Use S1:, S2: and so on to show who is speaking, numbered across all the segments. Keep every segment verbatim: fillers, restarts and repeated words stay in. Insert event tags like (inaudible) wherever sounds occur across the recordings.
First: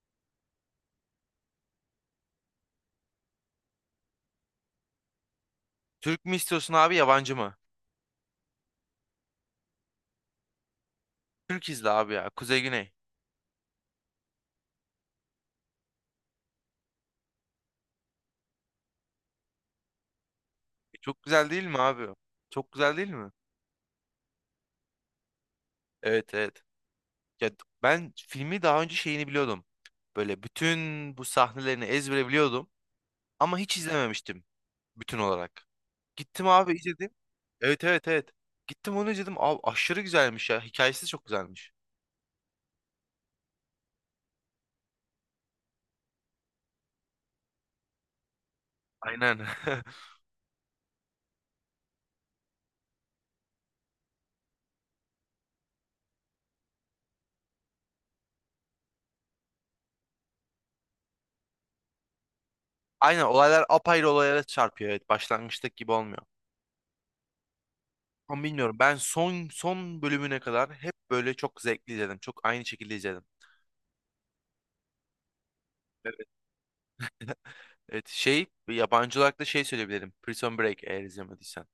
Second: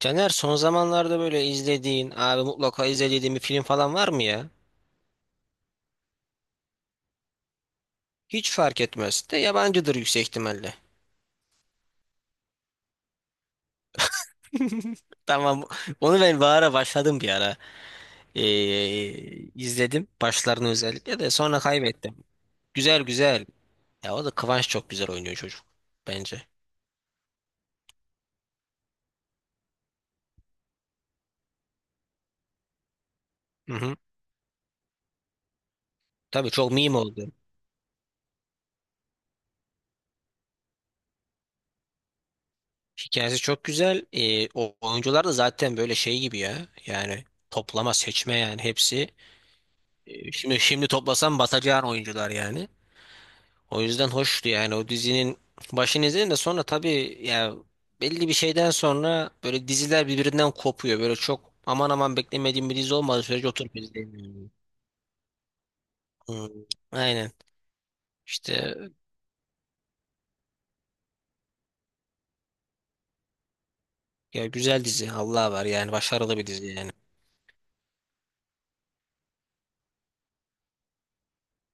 S1: Caner son zamanlarda böyle izlediğin, abi mutlaka izlediğin bir film falan var mı ya?
S2: Türk mü istiyorsun abi yabancı mı?
S1: Hiç fark etmez. De yabancıdır yüksek ihtimalle.
S2: Türk izle abi ya. Kuzey Güney.
S1: (laughs) Tamam. Onu ben bir ara başladım bir ara. Ee, izledim. Başlarını
S2: E,
S1: özellikle
S2: çok
S1: de
S2: güzel
S1: sonra
S2: değil mi abi?
S1: kaybettim.
S2: Çok güzel
S1: Güzel
S2: değil mi?
S1: güzel. Ya o da Kıvanç çok güzel oynuyor çocuk.
S2: Evet,
S1: Bence.
S2: evet. Ya d- Ben filmi daha önce şeyini biliyordum. Böyle bütün bu sahnelerini ezbere biliyordum. Ama
S1: Hı
S2: hiç
S1: hı.
S2: izlememiştim bütün olarak. Gittim
S1: Tabii
S2: abi
S1: çok meme
S2: izledim.
S1: oldu.
S2: Evet, evet, evet. Gittim onu izledim. Abi aşırı güzelmiş ya. Hikayesi de çok güzelmiş.
S1: Hikayesi çok güzel. Ee, o oyuncular da zaten böyle şey gibi ya. Yani toplama seçme yani hepsi.
S2: Aynen. (laughs)
S1: Ee, şimdi şimdi toplasam batacağın oyuncular yani. O yüzden hoştu yani o dizinin başını izledim de sonra tabii ya belli bir şeyden sonra böyle diziler birbirinden kopuyor. Böyle çok aman aman beklemediğim bir dizi olmadığı
S2: Aynen,
S1: sürece
S2: olaylar
S1: oturup
S2: apayrı olaylara
S1: izleyemiyorum.
S2: çarpıyor. Evet, başlangıçtaki gibi olmuyor.
S1: Hmm, Aynen.
S2: Ama
S1: İşte
S2: bilmiyorum. Ben son son bölümüne kadar hep böyle çok zevkli izledim. Çok aynı şekilde izledim.
S1: ya güzel dizi Allah var yani
S2: Evet.
S1: başarılı bir dizi yani.
S2: Evet, şey, yabancı olarak da şey söyleyebilirim. Prison Break, eğer izlemediysen.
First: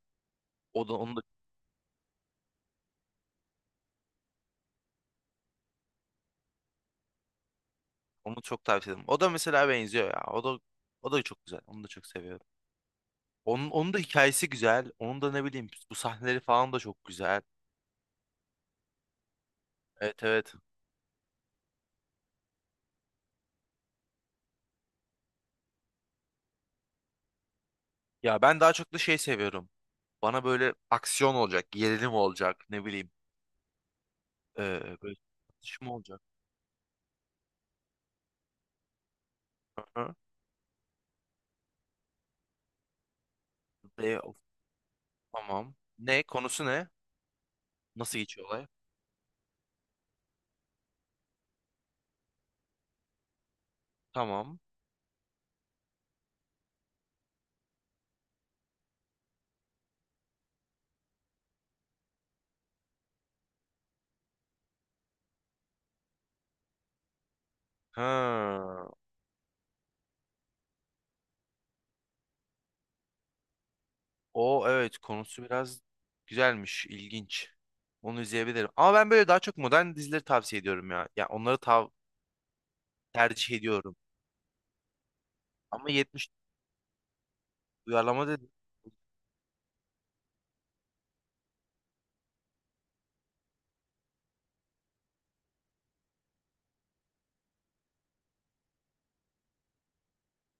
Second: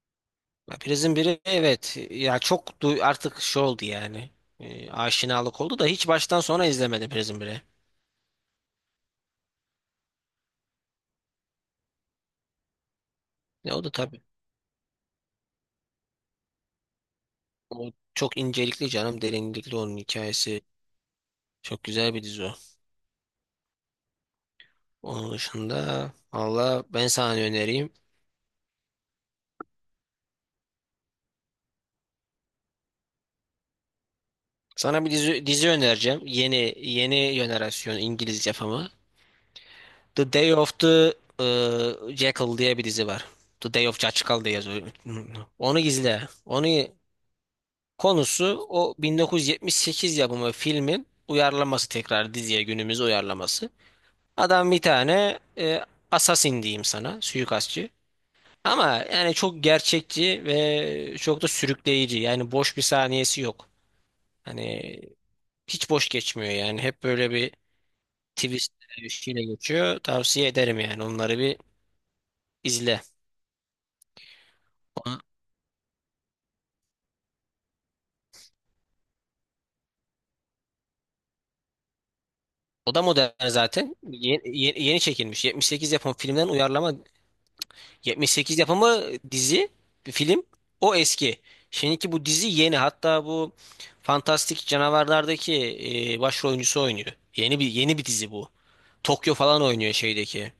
S1: Ya
S2: O da onu
S1: Prison
S2: da
S1: biri evet ya çok du- artık şey oldu yani. E, aşinalık oldu da hiç baştan sona izlemedim Prison biri.
S2: onu çok tavsiye ederim. O da mesela benziyor ya. O da o da çok güzel. Onu da çok seviyorum. Onun
S1: Ya o da
S2: onun da
S1: tabii.
S2: hikayesi güzel. Onun da ne bileyim, bu sahneleri falan da çok güzel.
S1: O çok incelikli canım derinlikli onun
S2: Evet, evet.
S1: hikayesi. Çok güzel bir dizi o. Onun dışında valla ben sana ne önereyim.
S2: Ya ben daha çok da şey seviyorum. Bana böyle aksiyon olacak, gerilim olacak, ne bileyim. Ee,
S1: Sana bir
S2: böyle
S1: dizi, dizi
S2: çatışma olacak.
S1: önereceğim. Yeni yeni jenerasyon İngiliz yapımı.
S2: Hı hı.
S1: The Day of the e, Jackal diye bir dizi var. The Day of
S2: Ve of,
S1: Jackal diye yazıyor.
S2: tamam.
S1: Onu
S2: Ne
S1: izle.
S2: konusu,
S1: Onu
S2: ne? Nasıl geçiyor olay?
S1: konusu o bin dokuz yüz yetmiş sekiz yapımı filmin uyarlaması tekrar diziye günümüz uyarlaması.
S2: Tamam.
S1: Adam bir tane e, assassin diyeyim sana, suikastçı. Ama yani çok gerçekçi ve çok da sürükleyici. Yani boş bir saniyesi yok. Hani hiç boş geçmiyor yani. Hep böyle bir twist
S2: Ha.
S1: bir şeyle geçiyor. Tavsiye ederim yani. Onları bir izle.
S2: O, evet,
S1: Ona-
S2: konusu biraz güzelmiş, ilginç. Onu izleyebilirim. Ama ben böyle daha çok modern dizileri tavsiye ediyorum ya. Ya onları tav
S1: O da modern
S2: Tercih ediyorum.
S1: zaten. Ye- ye- Yeni, çekilmiş.
S2: Ama
S1: yetmiş sekiz yapımı
S2: yetmiş
S1: filmden uyarlama.
S2: uyarlama dedim.
S1: yetmiş sekiz yapımı dizi, bir film. O eski. Şimdiki bu dizi yeni. Hatta bu Fantastik Canavarlar'daki e, başrol oyuncusu oynuyor. Yeni bir yeni bir dizi bu. Tokyo falan oynuyor şeydeki.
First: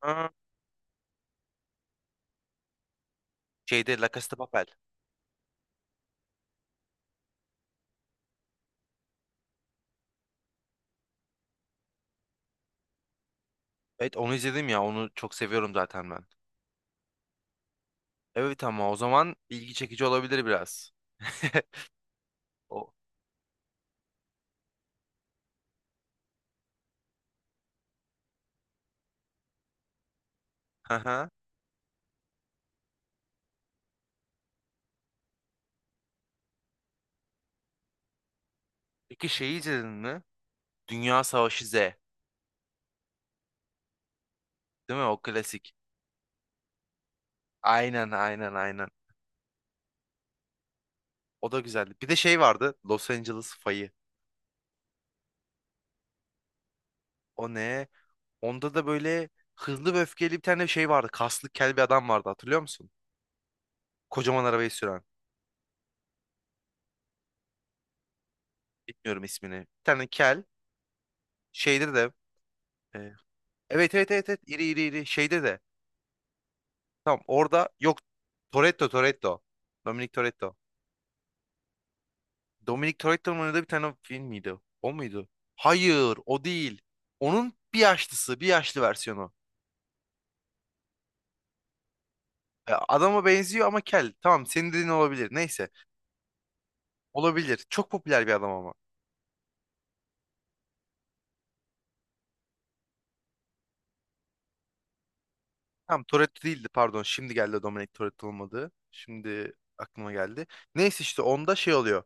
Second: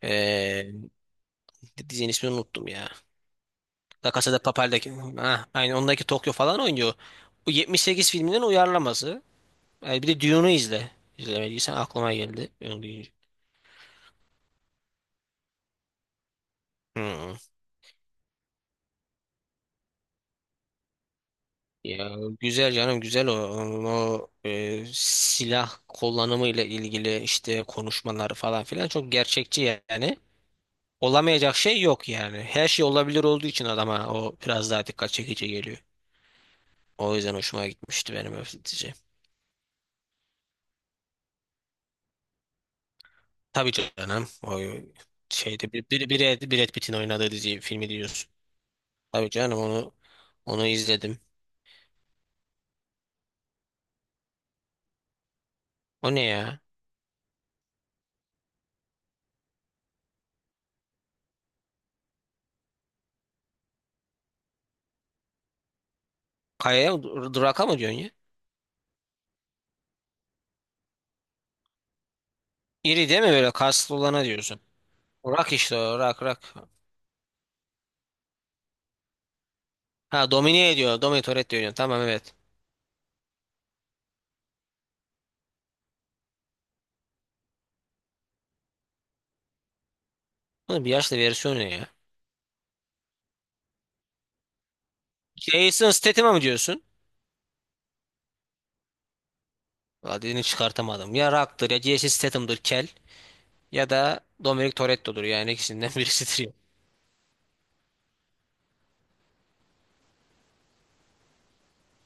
S2: Ha.
S1: E, Dizinin ismini unuttum ya.
S2: Şeyde La
S1: La
S2: Casa
S1: Casa
S2: de
S1: de
S2: Papel.
S1: Papel'deki. Ha, aynı ondaki Tokyo falan oynuyor. Bu yetmiş sekiz filminin uyarlaması. Yani bir de Dune'u izle. İzlemediysen aklıma geldi. Onu deyince.
S2: Evet, onu izledim ya. Onu çok seviyorum zaten ben.
S1: Hı.
S2: Evet, ama o zaman ilgi çekici olabilir biraz. (laughs)
S1: Ya güzel
S2: O.
S1: canım güzel o. O e, silah kullanımı ile ilgili işte konuşmaları falan filan çok gerçekçi yani.
S2: Aha.
S1: Olamayacak şey yok yani. Her şey olabilir olduğu için adama o biraz daha dikkat çekici geliyor. O yüzden hoşuma gitmişti benim öfletici.
S2: Peki şeyi izledin mi? Dünya Savaşı Z. Değil
S1: Tabii canım. O
S2: mi? O
S1: şeyde
S2: klasik.
S1: bir, bir, bir Brad, Brad Pitt'in oynadığı dizi filmi
S2: Aynen,
S1: diyorsun.
S2: aynen, aynen.
S1: Tabii canım onu onu izledim.
S2: O da güzeldi. Bir de şey vardı. Los Angeles Fayı.
S1: O ne ya?
S2: O ne? Onda da böyle hızlı ve öfkeli bir tane şey vardı. Kaslı kel bir adam vardı, hatırlıyor musun? Kocaman arabayı süren.
S1: Kayaya dur- duraka mı diyorsun ya?
S2: Bilmiyorum ismini. Bir tane kel. Şeyde de.
S1: İri
S2: e,
S1: değil mi böyle
S2: evet,
S1: kaslı
S2: evet,
S1: olana
S2: evet, evet.
S1: diyorsun.
S2: İri, iri, iri. Şeyde
S1: Rak
S2: de.
S1: işte o rak rak.
S2: Tamam, orada yok. Toretto, Toretto. Dominic
S1: Ha
S2: Toretto.
S1: domine ediyor. Dominator et diyorsun. Tamam evet.
S2: Dominic Toretto'nun oynadığı bir tane film miydi? O muydu? Hayır, o değil. Onun bir yaşlısı. Bir yaşlı versiyonu.
S1: Bunun bir yaşlı versiyonu ne ya?
S2: E, adama benziyor ama kel. Tamam, senin dediğin olabilir. Neyse.
S1: Jason Statham'a mı diyorsun?
S2: Olabilir. Çok popüler bir adam ama.
S1: Adını çıkartamadım. Ya Rock'tır ya Jason Statham'dır kel. Ya da Dominic Toretto'dur yani ikisinden (laughs)
S2: Tamam, Toretto
S1: birisidir ya.
S2: değildi, pardon. Şimdi geldi Dominic Toretto, olmadı. Şimdi aklıma geldi. Neyse, işte onda şey oluyor.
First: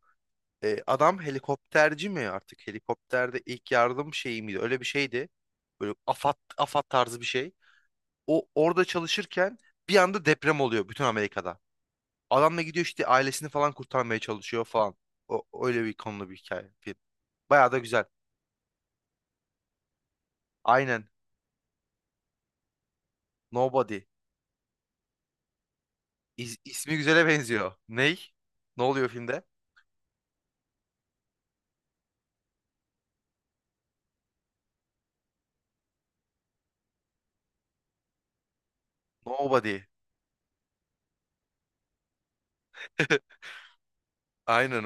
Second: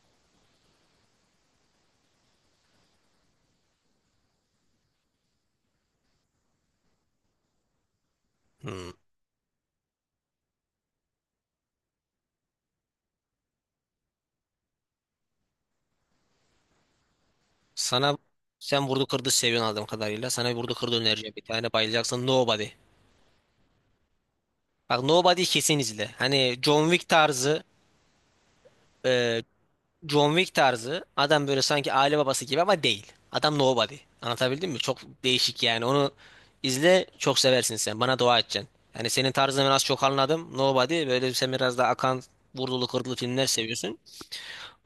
S2: E, adam helikopterci mi artık? Helikopterde ilk yardım şeyi miydi? Öyle bir şeydi. Böyle AFAD, AFAD tarzı bir şey. O orada
S1: Hmm.
S2: çalışırken bir anda deprem oluyor bütün Amerika'da. Adam da gidiyor, işte ailesini falan kurtarmaya çalışıyor falan. O, öyle bir konulu bir hikaye. Film. Bayağı da güzel.
S1: Sana sen vurdu kırdı seviyorsun aldığım kadarıyla. Sana bir vurdu kırdı
S2: Aynen.
S1: önereceğim. Bir tane bayılacaksın. Nobody.
S2: Nobody.
S1: Bak Nobody kesin izle.
S2: İs,
S1: Hani John
S2: ismi
S1: Wick
S2: güzele
S1: tarzı
S2: benziyor. Ney? Ne oluyor filmde?
S1: e, John Wick tarzı adam böyle sanki aile babası gibi ama değil. Adam Nobody. Anlatabildim mi? Çok değişik yani. Onu izle çok seversin sen. Bana dua edeceksin. Yani senin tarzını ben
S2: Nobody.
S1: az çok anladım. Nobody böyle sen biraz daha akan vurdulu kırdılı
S2: (laughs)
S1: filmler seviyorsun.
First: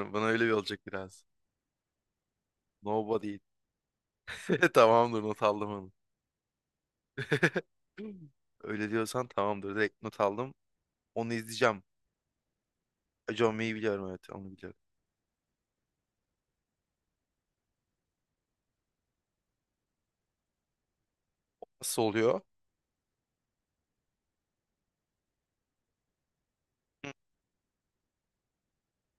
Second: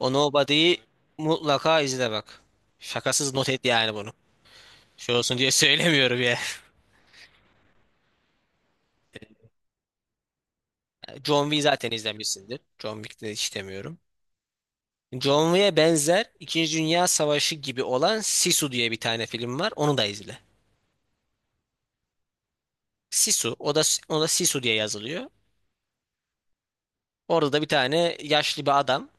S1: O
S2: bana öyle bir olacak
S1: Nobody'yi
S2: biraz.
S1: mutlaka izle bak. Şakasız
S2: Nobody.
S1: not et yani bunu.
S2: (laughs)
S1: Şey
S2: Tamamdır,
S1: olsun
S2: not
S1: diye (laughs)
S2: aldım onu.
S1: söylemiyorum ya.
S2: (laughs) Öyle diyorsan tamamdır. Direkt not aldım. Onu
S1: John Wick
S2: izleyeceğim.
S1: zaten izlemişsindir. John Wick'te
S2: John
S1: hiç
S2: May'i
S1: demiyorum.
S2: biliyorum, evet, onu biliyorum.
S1: John Wick'e benzer İkinci Dünya Savaşı gibi olan Sisu diye bir tane film var. Onu da izle.
S2: Nasıl oluyor?
S1: Sisu. O da, o da Sisu diye yazılıyor. Orada da bir tane yaşlı bir adam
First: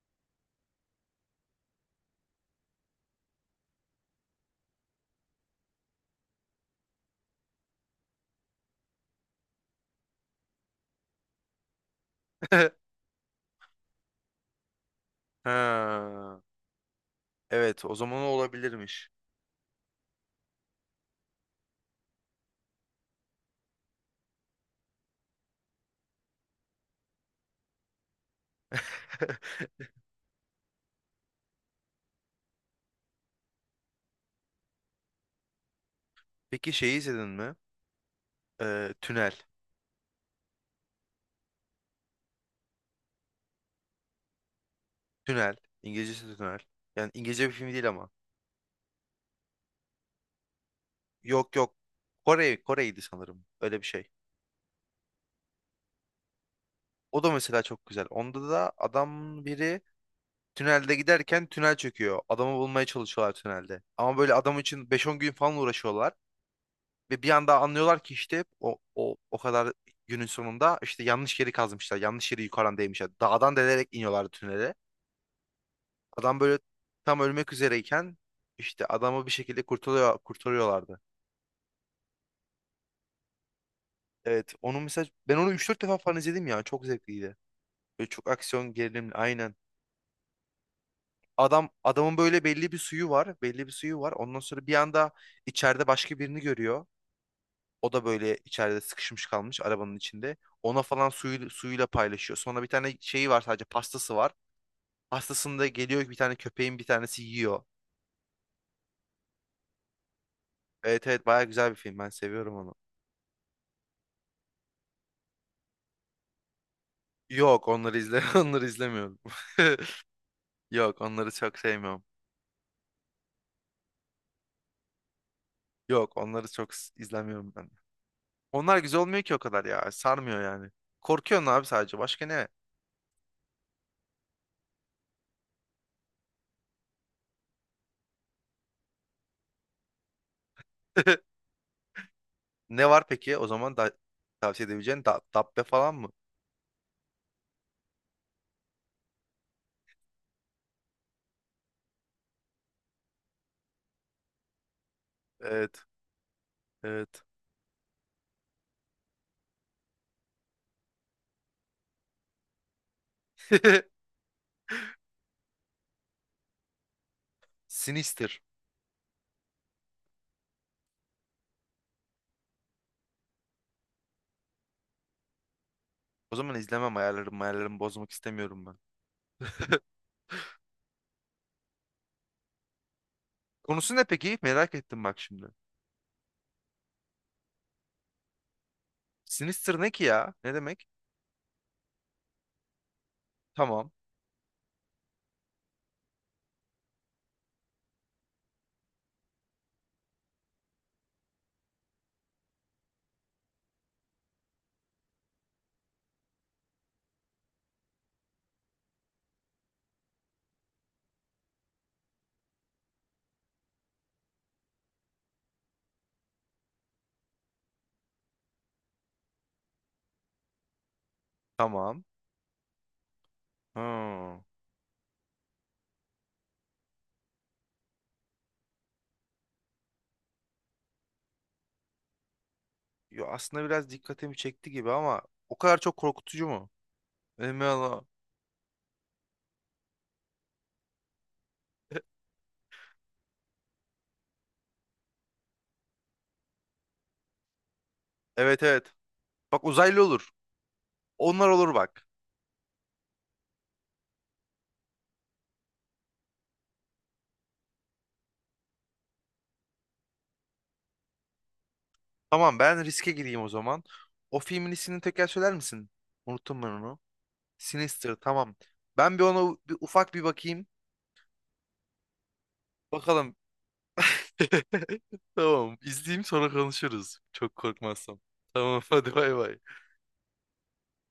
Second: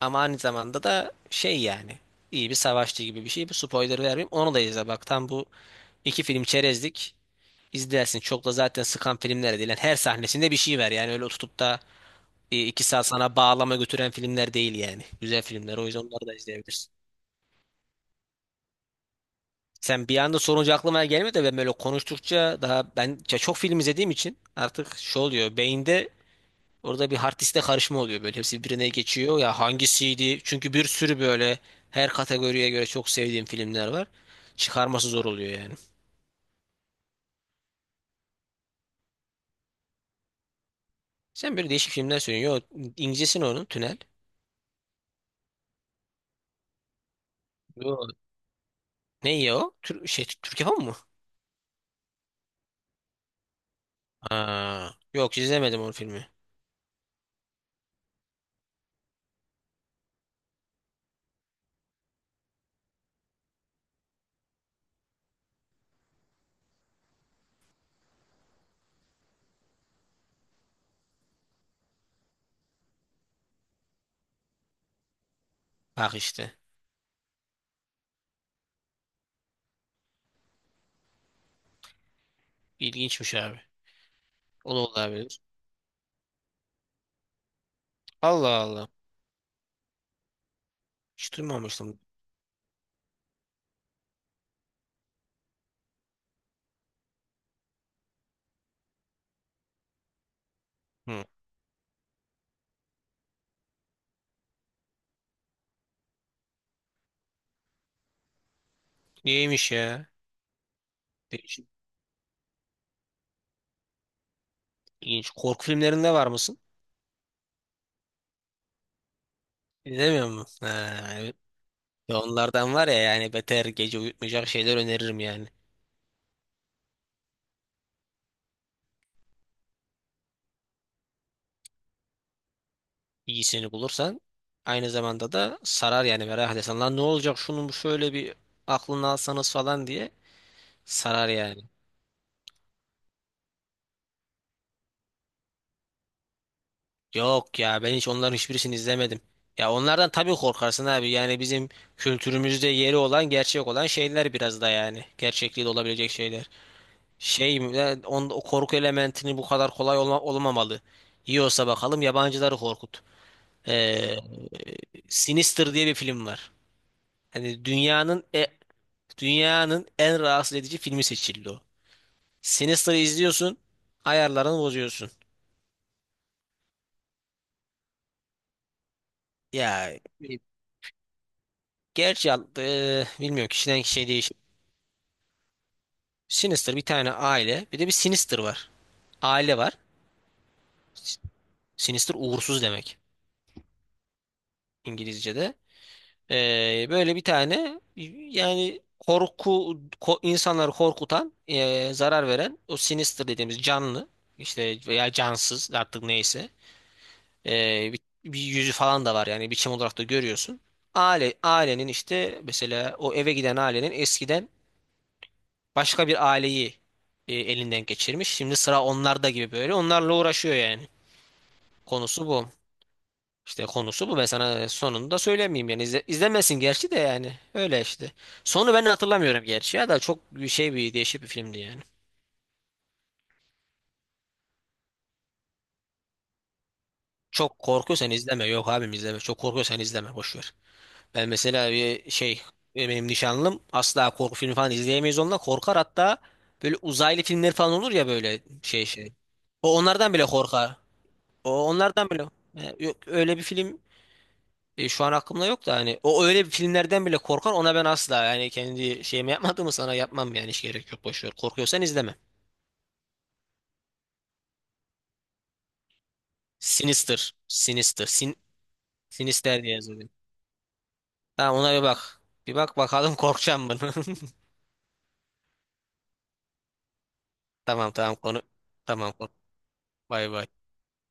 S1: ama aynı zamanda da şey yani iyi bir savaşçı gibi bir şey. Bu spoiler vermeyeyim. Onu da izle. Bak tam bu iki film çerezlik. İzlersin. Çok da zaten sıkan filmler değil. Yani her sahnesinde bir şey var. Yani öyle tutup da e,
S2: (laughs)
S1: iki saat sana bağlama götüren filmler değil yani. Güzel filmler. O yüzden onları da
S2: Ha.
S1: izleyebilirsin.
S2: Evet, o zaman o olabilirmiş.
S1: Sen bir anda sorunca aklıma gelmedi de ben böyle konuştukça daha ben ya çok film izlediğim için artık şu oluyor beyinde orada bir hard diskte karışma oluyor böyle hepsi birbirine geçiyor ya
S2: (laughs)
S1: hangisiydi çünkü bir sürü böyle her kategoriye göre çok sevdiğim filmler var çıkarması zor oluyor yani.
S2: Peki şeyi izledin mi? Ee, Tünel.
S1: Sen böyle değişik filmler söylüyorsun. Yo İngilizcesi ne onun Tünel.
S2: Tünel. İngilizcesi de Tünel. Yani İngilizce bir film değil
S1: Yo.
S2: ama.
S1: Ne ya o? Tür şey Türk yapımı mı?
S2: Yok, yok. Kore, Kore'ydi sanırım. Öyle bir şey.
S1: Ha. Yok izlemedim onun filmi.
S2: O da mesela çok güzel. Onda da adam biri tünelde giderken tünel çöküyor. Adamı bulmaya çalışıyorlar tünelde. Ama böyle adam için beş on gün falan uğraşıyorlar. Ve bir anda anlıyorlar ki işte o, o, o kadar günün sonunda işte yanlış yeri kazmışlar. Yanlış yeri yukarıdan değmişler. Dağdan delerek iniyorlardı tünele.
S1: Bak
S2: Adam
S1: işte.
S2: böyle tam ölmek üzereyken işte adamı bir şekilde kurtarıyor, kurtarıyorlardı.
S1: İlginçmiş abi.
S2: Evet,
S1: O da
S2: onun mesela, ben
S1: olabilir.
S2: onu üç dört defa falan izledim ya. Çok zevkliydi. Böyle çok
S1: Allah
S2: aksiyon
S1: Allah.
S2: gerilimli, aynen.
S1: Hiç
S2: Adam
S1: duymamıştım.
S2: adamın böyle belli bir suyu var, belli bir suyu var. Ondan sonra bir anda içeride başka birini görüyor. O da böyle içeride sıkışmış kalmış arabanın içinde. Ona falan
S1: Hı.
S2: suyu, suyuyla paylaşıyor. Sonra bir tane şeyi var, sadece pastası var. Pastasında da geliyor bir tane köpeğin bir tanesi yiyor.
S1: İyiymiş ya.
S2: Evet, evet, baya
S1: Değişik,
S2: güzel bir film, ben seviyorum onu.
S1: ilginç. Korku filmlerinde var mısın?
S2: Yok, onları izle, (laughs) onları izlemiyorum. (laughs)
S1: İzlemiyor musun?
S2: Yok,
S1: Ha,
S2: onları
S1: evet.
S2: çok sevmiyorum.
S1: Ya onlardan var ya yani beter gece uyutmayacak şeyler öneririm yani.
S2: Yok, onları çok s- izlemiyorum ben. Onlar güzel olmuyor ki o kadar ya. Sarmıyor yani. Korkuyorsun abi sadece. Başka ne?
S1: İyisini bulursan aynı zamanda da sarar yani merak edersen. Lan ne olacak şunun şöyle bir aklını alsanız falan diye sarar
S2: (laughs)
S1: yani.
S2: Ne var peki o zaman da tavsiye edebileceğin? Da- Dabbe falan mı?
S1: Yok ya ben hiç onların hiçbirisini izlemedim. Ya onlardan tabii korkarsın abi yani bizim kültürümüzde yeri olan gerçek olan şeyler biraz da yani. Gerçekliği de
S2: Evet.
S1: olabilecek şeyler.
S2: Evet.
S1: Şey e, on, o korku elementini bu kadar kolay olma, olmamalı. Yiyorsa bakalım yabancıları korkut. Ee, Sinister diye bir film var. Hani
S2: (laughs)
S1: dünyanın
S2: Sinister.
S1: e, dünyanın en rahatsız edici filmi seçildi o. Sinister'ı izliyorsun, ayarlarını bozuyorsun.
S2: O zaman izlemem, ayarlarım ayarlarımı bozmak istemiyorum ben. (laughs)
S1: Ya e, gerçi e, bilmiyorum kişiden
S2: Konusu ne
S1: kişiye değişir.
S2: peki? Merak ettim bak şimdi.
S1: Sinister bir tane aile, bir de bir Sinister var. Aile var.
S2: Sinister ne ki ya? Ne demek?
S1: Sinister uğursuz demek
S2: Tamam.
S1: İngilizce'de. Ee, böyle bir tane yani korku ko- insanları korkutan, ee, zarar veren o sinister dediğimiz canlı işte veya cansız artık neyse ee, bir, bir yüzü falan da var yani biçim olarak da görüyorsun. Aile ailenin işte mesela o eve giden ailenin eskiden başka bir aileyi e, elinden geçirmiş. Şimdi sıra onlarda gibi böyle onlarla uğraşıyor yani.
S2: Tamam.
S1: Konusu bu. İşte konusu bu. Ben
S2: Ha.
S1: sana sonunu da söylemeyeyim yani. İzle, izlemesin gerçi de yani. Öyle işte. Sonu ben hatırlamıyorum gerçi ya da çok bir şey bir değişik bir filmdi yani.
S2: Yo, aslında biraz dikkatimi çekti gibi, ama o kadar çok korkutucu mu?
S1: Çok
S2: Emin ol-
S1: korkuyorsan izleme. Yok abim izleme. Çok korkuyorsan izleme. Boş ver. Ben mesela bir
S2: (laughs)
S1: şey benim nişanlım asla korku filmi falan izleyemeyiz onunla korkar hatta böyle uzaylı filmler falan olur ya böyle
S2: Evet,
S1: şey
S2: evet.
S1: şey.
S2: Bak,
S1: O
S2: uzaylı
S1: onlardan bile
S2: olur.
S1: korkar.
S2: Onlar
S1: O
S2: olur bak.
S1: onlardan bile. E, Yok öyle bir film. E, şu an aklımda yok da hani o öyle bir filmlerden bile korkan ona ben asla yani kendi şeyimi yapmadığımı sana yapmam yani hiç gerek yok boş ver. Korkuyorsan izleme.
S2: Tamam, ben riske gireyim o zaman. O filmin ismini tekrar söyler misin? Unuttum ben onu.
S1: Sinister. Sinister.
S2: Sinister,
S1: Sin
S2: tamam. Ben bir ona u-
S1: Sinister diye
S2: bir,
S1: yazılıyor.
S2: ufak bir bakayım.
S1: Tamam ona bir bak. Bir bak bakalım
S2: Bakalım.
S1: korkacağım mı?
S2: (laughs) Tamam, izleyeyim, sonra konuşuruz. Çok
S1: (laughs) Tamam tamam
S2: korkmazsam.
S1: konu.
S2: Tamam, (laughs)
S1: Tamam
S2: hadi
S1: kork.
S2: bay bay.
S1: Bay bay.